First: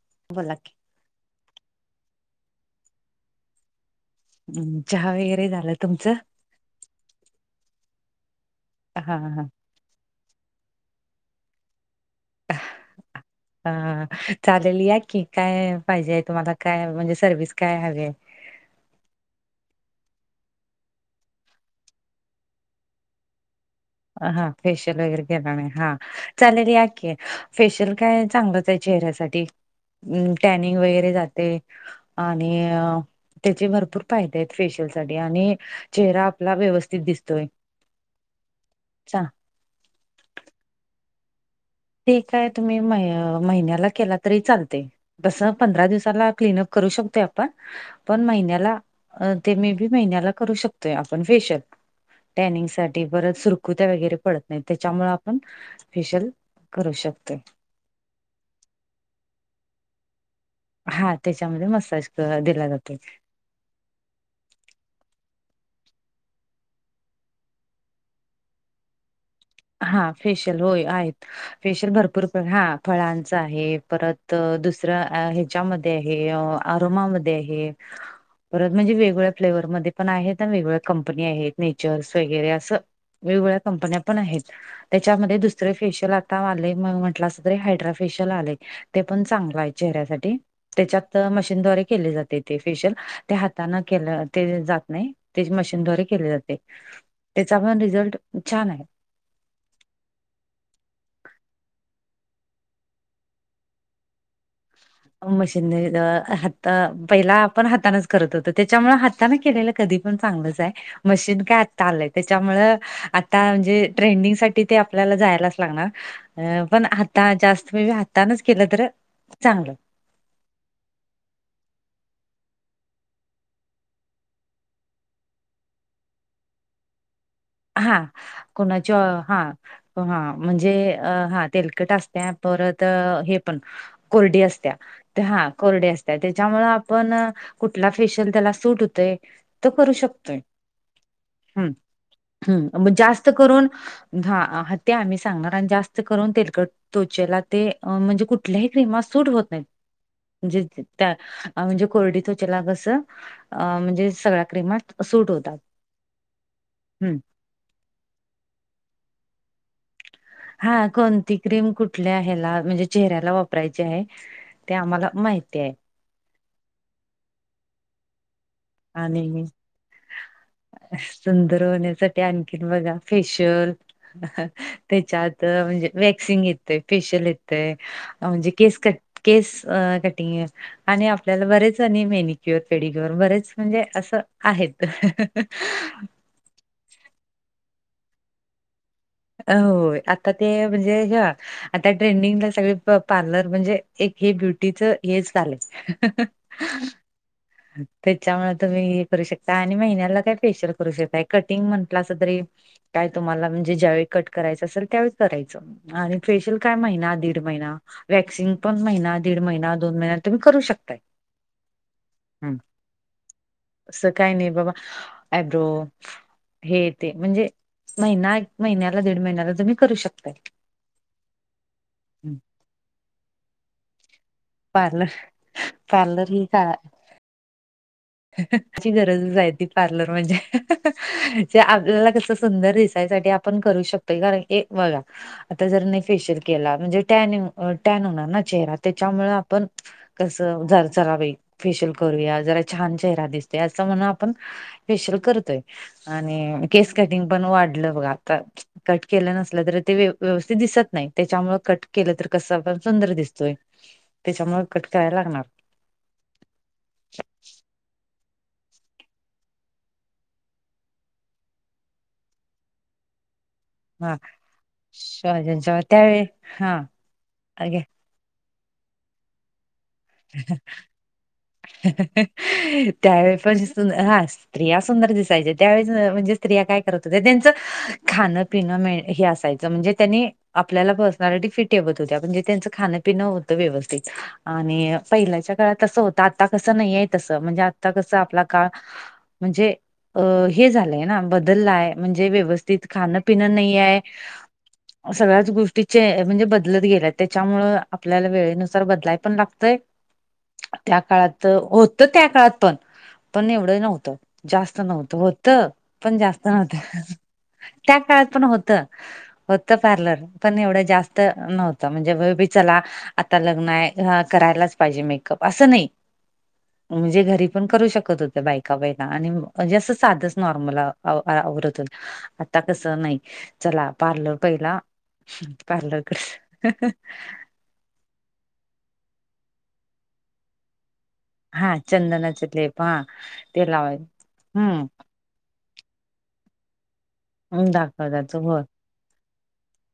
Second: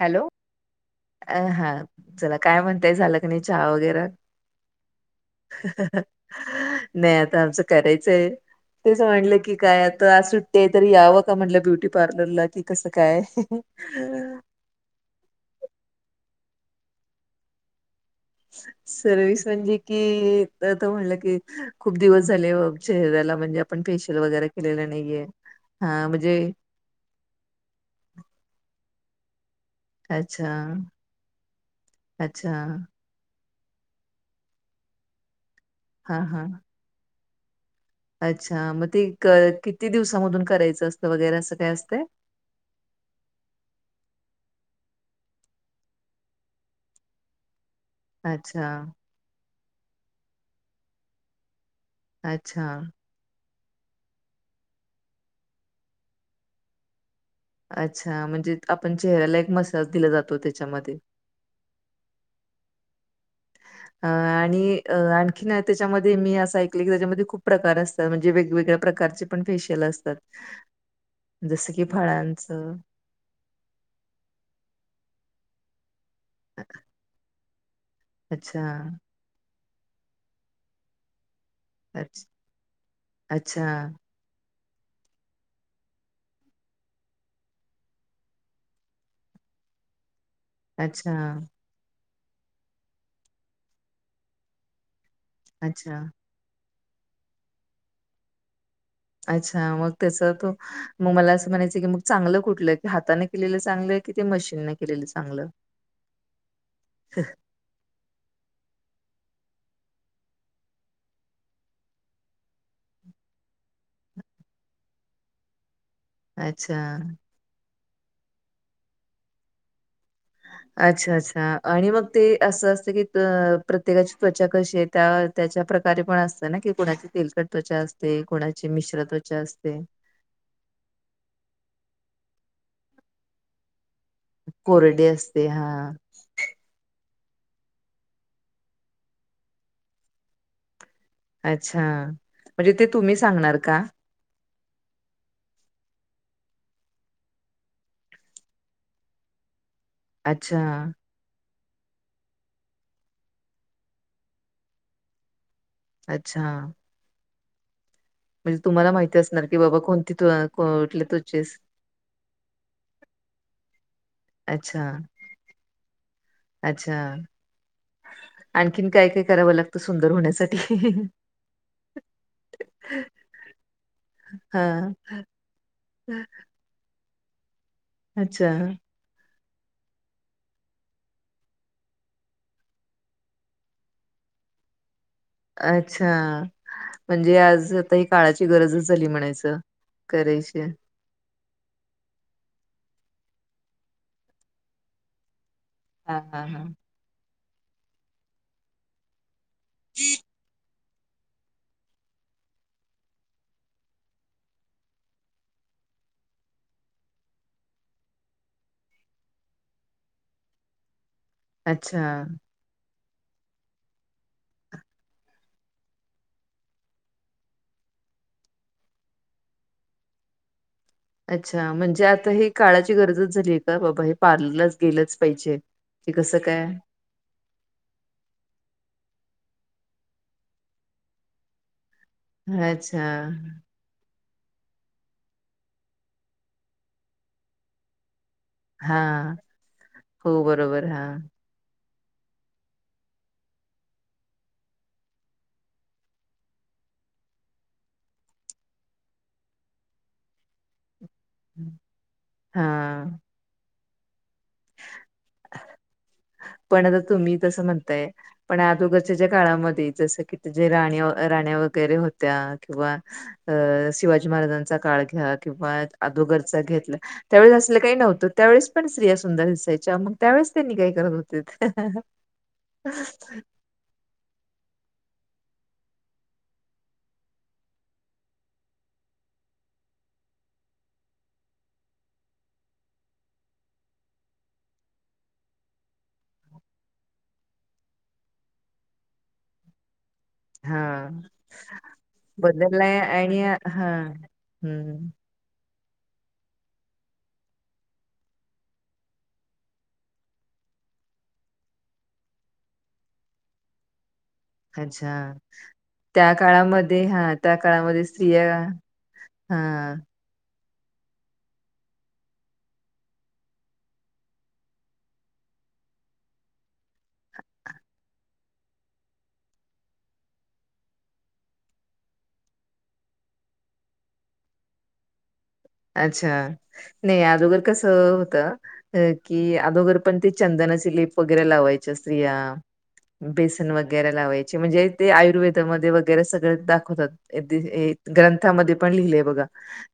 Hello बोला की अ हा चला काय म्हणताय झालं क नाही चहा वगैरे म् चहा वगैरे झालं तुमचं नाही आता आमचं करायचंय तेचं हा म्हटलं हा की काय आता सुट ते तरी यावं का म्हटलं ब्युटी पार्लरला कि कसं काय हा चालेल काय की काय पाहिजे तुम्हाला काय म्हणजे सर्ववि्हस काय हवी आहे सर्विस म्हणजे कि आ म्हटलं की खूप दिवस झाले चेहऱ्याला म्हणजे आपण फेशियल हा वगैरे केलेलं फेशियल वगैरे नाहीये केला नाही हा चालेल याकी फेशियल काय चांगलंच आहे चेहऱ्यासाठी अच्छा टॅनिंग वगैरे जाते आणि अच्छा अ त्याचे भरपूर फायदे आहेत फेशियल साठी आणि हा चेहरा हा आपला व्यवस्थित दिसतोय अच्छा मग ते चांग क किती दिवसामधून करायचं असतं वगैरे असं काय असतय ते काय तुम्ही म महिन्याला केला तरी चालते तस पंधरा दिवसाला क्लनअप करू शकतोय आपण पण अच्छा महिन्याला ते मे बी महिन्याला करू शकतोय आपण फेशियल टॅनिंग अच्छा साठी परत सुरकुत्या वगैरे पडत नाही त्याच्यामुळे आपण फेशल करू शकतेो अच्छा म्हणजे आपण चेहऱ्याला एक मसाज दिला जातो त्याच्यामध्ये हा त्याच्यामध्ये मसाज दिला जाते अ आणि अ आणखीन त्याच्यामध्ये मी असं ऐकलं की त्याच्यामध्ये खूप प्रकार असत म्हणजे वेगवेगळ्या प्रकार हा फेशियल होय आहेत जसं की फेशियल भरपूर हा फळांचं फळां आहे परत दुसऱ्या ह्याच्यामध्ये आहे आरोमामध्ये आहे अच्छा परत म्हणजे वेगळ्या फ्लेवर मध्ये पण आहेत. आणि वेगळ्या कंपनी आहेत. नेचर्स अच्छ वगैरे असं वेगवेगळ्या अच्छा. कंपन्या पण आहेत त्याच्यामध्ये दुसरे फेशियल आता आले म म्हटलं अस तरी हायड्रा फेशियल आलय ते पण चांगलं आहे चेहऱ्यासाठी अच्छा त्याच्यात मशीनद््वारे केले जाते ते फेशियल त्या हाताने केलं ते जात नाही. ते अच्छा मशीनद्वारे केले जाते त्याचा पण रिझल्ट छान आहे अच्छा मग त्याच तो मग मला असं म्हणायचं की मग चांगलं कुठलंय की हाताने केलेलं चांगलंय किती मशीन नाही. मशीन हता पहिला आपण हाताानच करत होत त्याच्यामुळे हाताने केलेलं कधी पण चांगलंच आहे. मशीन काय आलय त्याच्यामुळ आता म्हणजे ट्रेंडिंग साठी ते आपल्याला जायलाच लागणार. अ पण अच्छा. हात जास्त म्हणजे हातानच केलं तर चांगलं. अच्छा अच्छा आणि मग ते असं असतं की प्रत्येकाची त्वचा कशी आहे. त्या त्याच्या प्रकारे पण असत ना की कुणाची तेलकट त्वचा हा असते कोुणाची कोणाच्या मिश्र त्वचा हा असते. हा म्हणजे हा तेलकट असत परत हे पण कोरडी असत्या कोरडी तर असते. हा कोरडी हां. असत्या. त्याच्यामु आपण कुठला फेशियल त्याला सूट होतोय तर करू शकतोय. अच्छा ह म्हणजे ते मग तुम्ही जास्त सांगणार करून का? ह ते आम्ही सांगणार आणि जास्त करून तेलकट त्वचेला ते म्हणजे कुठल्याही क्रीम सूट होत नाहीत अच्छा, म्हणजे त्या म्हणजे कोरडी तो चलागस म्हणजे सगळ्या क्रीमात सूट होतात. अच्छा. हम्म. म्हणजे तुम्हाला माहिती असणार की बाबा कोणती हां कोठले कोणती त्चेस क्रीम कुठल्या ह्याला म्हणजे चेहऱ्याला वापरायचे आहे. ते अच्छा, आम्हाला माहिती आहे अच्छा आणखीन काय-काय आणि मी करावं लागतं सुंदर होण्यासाठी? सुंदर होण्यासाठी आणखीन बघा फेशियल हां. त्याच्यात म्हणजे वॅक्सिन येत फेशिल इेत अ अच्छा, ज कस क केस कटिंग आणि आपल्याला बरेच आणि मेनिक्युअर, पेडिक्युअर बरेच म्हणजे असं आहेत अच्छा म्हणजे आज आता ह काळाची गरजच झाली म्हणायचं होय आता ते करायचे. म्हणजे ह आता ट्रेंडिंगला सग पार्लर म्हणजे एक हे ब्युटीच हेच झाले. हा हा हा. त्याच्यामुळ तुम्ही करू शकता आणि महिन्याला काय फेशिल [unintelligible] कटिंग म्हंटलं अस तरी काय तुम्हाला म्हणजे ज्यावेळी कट करायचं असेल त्यावेळी करायचं आणि फेशियल काय महिना, दीड महिना वॅक्सिंग पण महिना दीड महिना दोन महिन तुम्ही करू शकताय. अच्छा! अस काही नाही बाबा एब्रो हे ते म्हणजे महिना एक महिन्याला दीड महिन्याला तुम्ही करू शकताय. अच्छा! म्हणजे आता ह काळाची गरजच झालीय आहे का बाबा हे पार्लर पार्लर गेलंच पाहिजे, हे पार्लर कस ही काय. का ची गरजच आहे ती पार्लर म्हणजे, आपल्याला कस सुंदर अच्छा दिसासाठी आपण करू शकतो. कारण बघा आता जर नाही फेशियल केला म्हणजे टनिंग, अ टॅन होणार ना चेहरा हा त्याच्यामुळे आपण हो कसं बरोबर झर हा. चरावे, फेशियल करूया, जरा छान चेहरा दिसते, असं म्हण आपण फेशियल करतोय. आणि केस कटिंग पण वाढलं बघ आता कट केलं नसल तर ते व्यवस्थित दिसत नाही. त्याच्यामुळे कट केलं तर कसं हा आपल्या सुंदर दिसतोय त्याच्यामुळे कट करायला लागणार. पण आता तुम्ही तसं म्हणताय. पण आदोगरच्याच्या काळामध्ये जस की जे राण्या राण्या वगैरे होत्या किंवा अ हा शिवाजी महाराजांचा काळ घ्या किंवा ज्यांच्या त्यावेळी आदोगरचा हा घेतलं त्यावेळेस असलं काही नव्हतं. त्यावेळेस पण स्त्रिया सुंदर दिसायच्या मग त्यावेळेस त्यांनी काय करत होत. त्यावेळी पण हा स्त्रिया सुंदर दिसायच्या त्यावेळेस म्हणजे स्त्रिया काय करत हो त्यांच खाण पिणं हे असायचं म्हणजे त्यांनी आपल्याला पर्सनालिटी फिट ठेवत होत्या, पणजे त्यांचं खाणंपिनं होतं व्यवस्थित आणि पहिल्याच्या काळात तसं होत. आता कसं नाहीय तसं म्हणजे आता कसं आपला काळ म्हणजे अ हे झालंय हा ना बदललाय म्हणजे व्यवस्थित बदललाय खाणं आणि पिण नाही आहे. हां. हम्म. सगळ्याच गोष्टी चे म्हणजे बदलत गेला त्याच्यामुळ आपल्याला वेळेनुसार बदलाय पण लागतय. त्या काळात होत त्या काळात पण पण एवढं नव्हतं. जास्त नव्हत, अच्छा. होत पण त्या जास्त नव्हत, काळामध्ये हां, त्या काळामध्ये काळात पण स्त्रिया होत. होत हां. पार्लर. पण एवढं जास्त नव्हतं, म्हणजे वबी चला आता लग्न आहे करायलाच पाहिजे मेकअप असं नाही. म्हणजे घरी पण करू शकत होत्या बायका, बाईका आणिजे असं साधच नॉर्मल आवरत होत. आता कसं नाही, चला पार्लर पहिला अच्छा! पार्लरकडे नाही अदोगर कस होतं. अ की अदोघर पण ते चंदनाचे लिप व हा लाव्हायच्या स्त्रिया चंदनाचे लेप हा ते बेसन वग लावाय लाय हम्म म्हण आयुर्वे वगैरे सगळ दाखवतात दाखवताच हो ग्रंथामध्ये पण लिहिलेय बघा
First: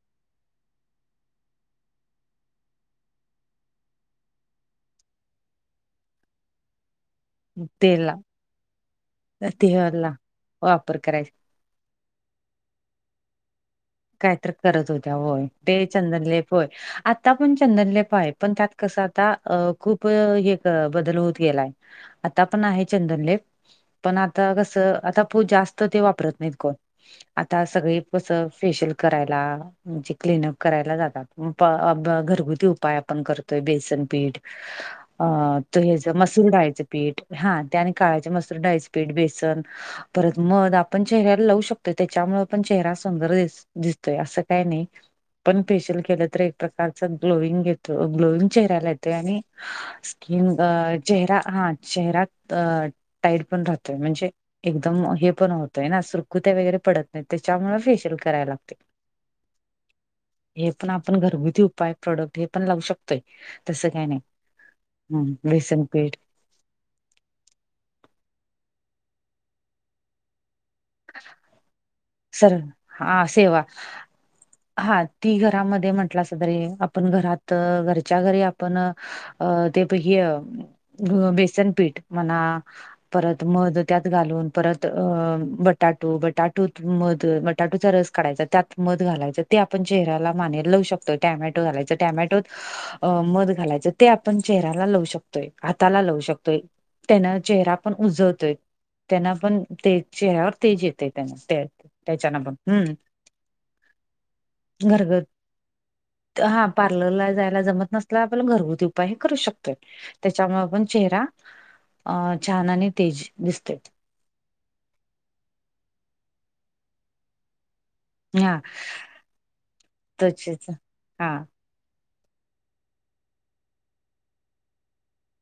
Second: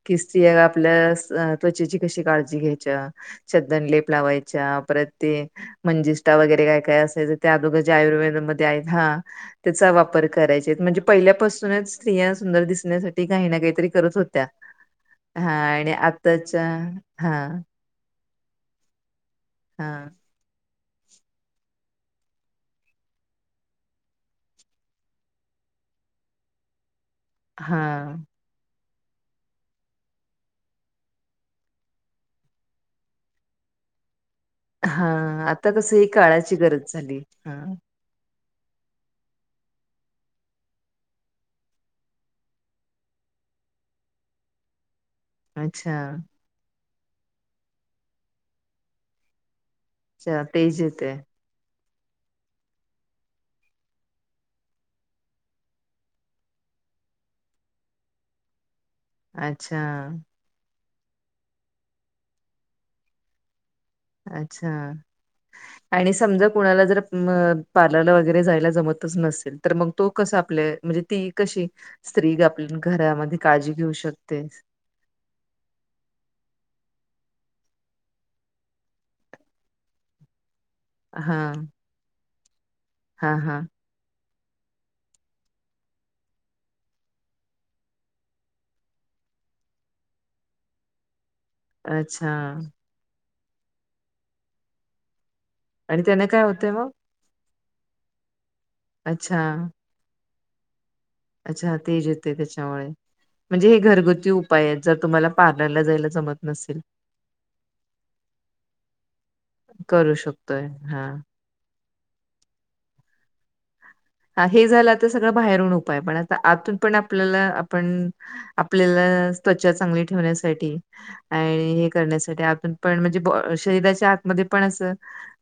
कि आपल्या त्वचेची कशी काळजी घ्यायच्या. चंदन लेप लावायच्या, परत ते म्हणजिष्टा वगैरे काय काय असायचं. त्या आदोघा ज्या तेल आयुर्वेदामध्ये आहेत, हा त्याचा तेला वापर करायचे वापर म्हणजे करायच पहिल्यापासूनच स्त्रिया सुंदर दिसण्यासाठी काही ना काहीतरी करत होत्या. कायतर करत होत्या होय, हा ते आणि चंदनलेप आताच्या होय, आता हा पण चंदनलेप आहे, पण त्यात कस आता अ हा खूप हे बदल होत गेलाय, आता पण आहे चंदनलेप. पण आता कस आता जास्त ते वापरत नाहीत कोण. आता सगळे हा कस फेशियल करायला. म्हणजे क्लिनअप करायला जातात घरगुती उपाय आपण करतोय बेसनपीठ, हा अ आता कसं ही तच मसूर काळाची डायचं गरज झाली पीठ हा त्या काळाची मसूर डाळीचं पीठ, बेसन परत मध आपण चेहऱ्याला लावू शकतोय त्याच्यामुळे पण चेहरा सुंदर दिसतोय. दिसतोय असं काय नाही पण फेशल अच्छा केलं तर एक प्रकारच ग्लोईंग येतो ग्लोईंग चेहऱ्याला येतोय. आणि अच्छा स्किन तेच येते चेहरा हा चेहरा टाईट पण राहतोय म्हणजे एकदम हे पण होतय ना सुरकुत्या वगैरे पडत नाहीत त्याच्यामुळे फेशियल कराय लागतय. आच्छा. हे पण आपण घरगुती उपाय प्रोडक्ट हे पण लावू शकतोय. तसं काय नाय. अच्छा आणि समजा कुणाला जर म पार्लरला वगैरे जायला जमतच नसेल तर मग तो कसा आपल म्हणजे ती कशी स्त्री सर आप हा घरामध्ये सेवा काळजी घेऊ शकते? हा ती घरामध्ये म्हटलासा तरी आपण घरात घरच्या घरी आपण अ ते ब हय हा बेसनपीठ म्हणा हा परत हा मध त्यात घालून परत बटाटू बटाटु. बटाटुत मध बटाटूचा रस काढायचा त्यात मध घालायचं ते आपण चेहऱ्याला मानेला लावू शकतो. टोमॅटो घालायच अच्छा टॅमॅटोत मध घालायचं ते आपण चेहऱ्याला लावू शकतोय. शकतोय. आणि हाताला लावू त्याने काय शकतोय. होतंय मग? त्येन चेहरा पण उजळतोय त्येन अच्छा पण ते चेहऱ्यावर तेज येतेय. अच्छा तेज येतय त्येच्यामुळे. म्हणजे हे घरगुती उपाय आहेत जर घरगत तुम्हाला पार्लरला जायला जमत नसल तर. हा पार्लरला जायला जमत नसल आपण घरगुती उपाय हे करू शकतोय. करू त्याच्यामुळे शकतोय आपण हा. चेहरा अ छान आणि तेज दिसतोय. हा हे झालं तर सगळं बाहेरून उपाय पण आता आतून पण आपल्याला आपण हा आपल्याला त्वचा चांगली ठेवण्यासाठी त्वचेचा हा आणि हे करण्यासाठी आतून पण म्हणजे शरीराच्या आतमध्ये पण असं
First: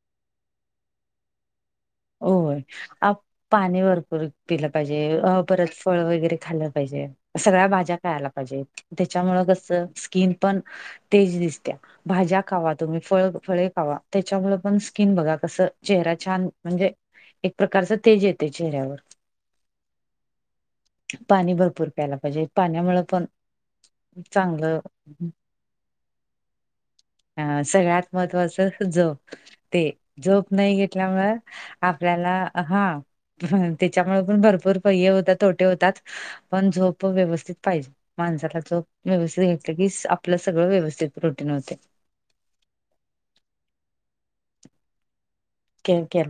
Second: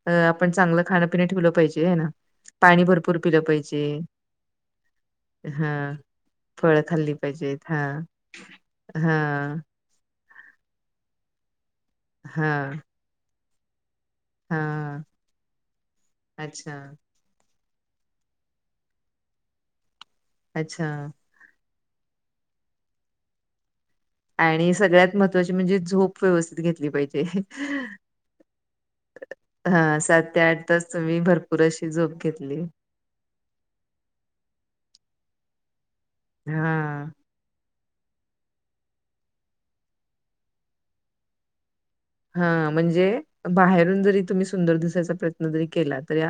अ आपण चांगलं खानपिन ठेवलं पाहिजे हाय ना होय. पाणी अ, भरपूर पिलं पाणी पाहिजे. भरपूर पिलं पाहिजे. परत हां, फळ वगैरे खाल्ल फळं पाहिजे, खाल्ली पाहिजेत. सगळ्या भाज्या हां, खायला पाहिजे. त्याच्यामुळं हां, कसं स्किन पण तेज दिसत्या भाज्या खावा, हां, तुम्ही फळ फळे खावा. त्येच्यामुळे पण हां. स्किन बघा कसं चेहरा छान अच्छा, म्हणजे एक प्रकारच तेज येतय चेहऱ्यावर अच्छा. पाणी भरपूर प्यायला पाहिजे पाण्यामुळ पण आणि चांगलं सगळ्यात महत्त्वाची म्हणजे झोप व्यवस्थित घेतली पाहिजे. अ सगळ्यात महत्वाचं झोप ते हां, ते झोप नाही तास तुम्ही घेतल्यामुळ भरपूर अशी झोप आपल्याला घेतली. हा. त्याच्यामुळे पण भरपूर पय्य होतात. तोटे होतात पण झोप हां. व्यवस्थित पाहिजे. माणसाला झोप व्यवस्थित घेतलं की आपलं सगळं व्यवस्थित रूटीन होतय. हा म्हणजे बाहेरून जरी तुम्ही सुंदर दिसायचा प्रयत्न जरी केला तरी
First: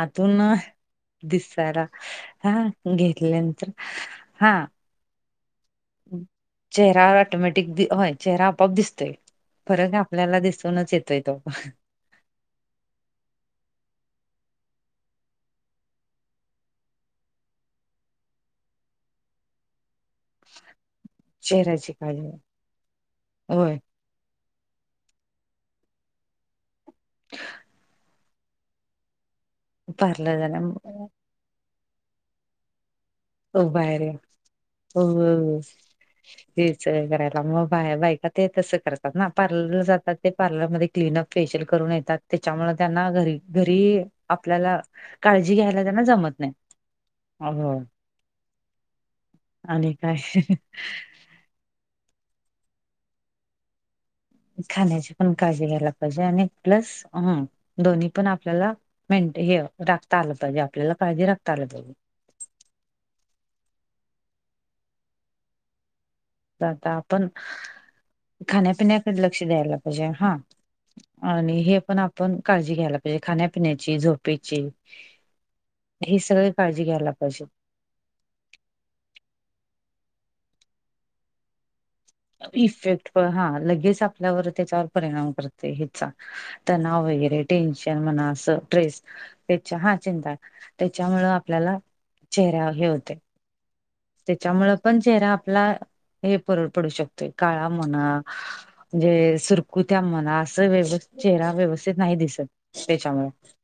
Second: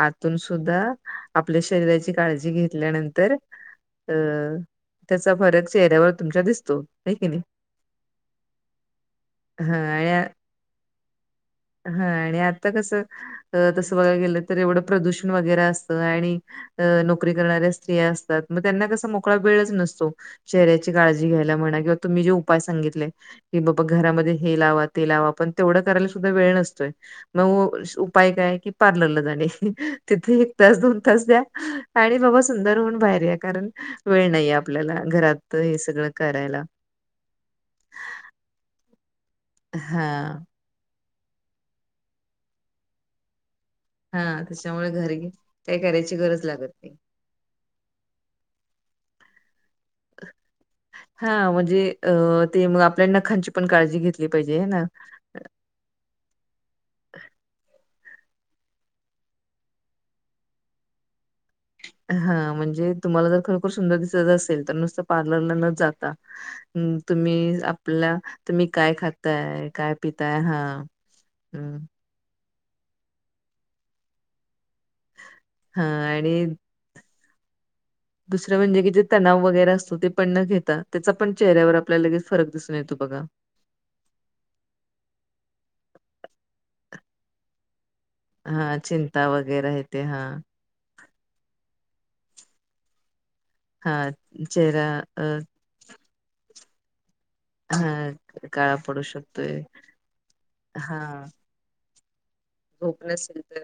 आतून सुद्धा आपल्या दिसायला शरीराची काळजी घेतल्यानंतर अ हा त्याचा फरक चेहऱ्यावर तुमच्या दिसतो चेहरा होय की नाही? ऑटोमॅटिक दि होय चेहरा आपोआप दिसतोय फरक हाय आपल्याला दिसूनच येतोय तो. हा आणि आता कसं तसं बघाय गेलं तर एवढं प्रदूषण वगैरे असतं आणि अ नोकरी करणाऱ्या स्त्रिया असतात. म त्यांना कसा मोकळा वेळच नसतो. चेहऱ्याची काळजी घ्यायला म्हणा चेहऱ्याची किंवा तुम्ही काळजी जे उपाय सांगितले की होय बाबा घरामध्ये हे लावा ते लावा पण तेवढं करायला सुद्धा वेळ नसतोय म [inaudible] उपाय काय की पार्लरला जाणे पार्लर तिथे एक तास दोन जाण्या तास द्या आणि बाबा सुंदर होऊन बाहेर या. कारण बाहेर या. वेळ नाहीेये आपल्याला हो हो घरात हो. हे सगळं करायला. तेच करायला म बा बायका ते तसं करतात ना पार्लरला जातात ते हां, पार्लरमध्ये क्लीनअप फेशियल करून येतात त्याच्यामुळे त्यांना घरी घरी हां. आपल्याला त्याच्यामुळे घरी काळजी काही घ्यायला त्यांना करायची जमत गरज नाय. लागत नाही. आ हो. आणि काय? हा म्हणजे अ ते मग आपल्या नखांची पण काळजी घेतली पाहिजे हे ना खाण्याची पण काळजी घ्यायला पाहिजे आणि प्लस हं दोन्ही पण आपल्याला मेंट हे राखता आलं पाहिजे आपल्याला काळजी राखता आलं पाहिजे. हा म्हणजे तुम्हाला जर खरोखर सुंदर दिसायचं असेल तर नुसतं पार्लरला न जाता तर आता हूं आपण तुम्ही आपला तुम्ही काय खाण्यापिण्याकडे लक्ष खाताय द्यायला काय पाहिजे पिताय हा आणि हे पण आप पण काळजी घ्यायला पाहिजे खाण्यापिण्याची झोपेची हां ही आणि सगळी काळजी जी घ्यायला पायजे. दुसरं म्हणजे की जे तणाव वगैरे असतो ते पण न घेता त्याचा पण चेहऱ्यावर आपल्या लगेच फरक दिसून येतो इफेक्ट प बघा. हा लगेच आप आपल्यावर त्याच्यावर परिणाम करते हेचा तणाव वगैरे टेन्शन म्हणा असं हां, ट्रेस चिंता वगैरे त्याच्या हे हा ते चिंता हां, त्याच्यामूळ आपल्याला चेहरा हे होतय. हां त्याच्यामुळ पण अ, चेहरा आपला हे परड पडू शक काळा म्हणा हां काळा पडू म्हणजे शकतोय. सुरकुत्या म्हणा अस व्य हां, चेहरा व्यवस् स्तित नाही दिसत झोप त्यामुळे नसेल तर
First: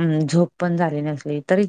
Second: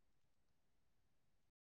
हूं झोप पण झाली नसली तरी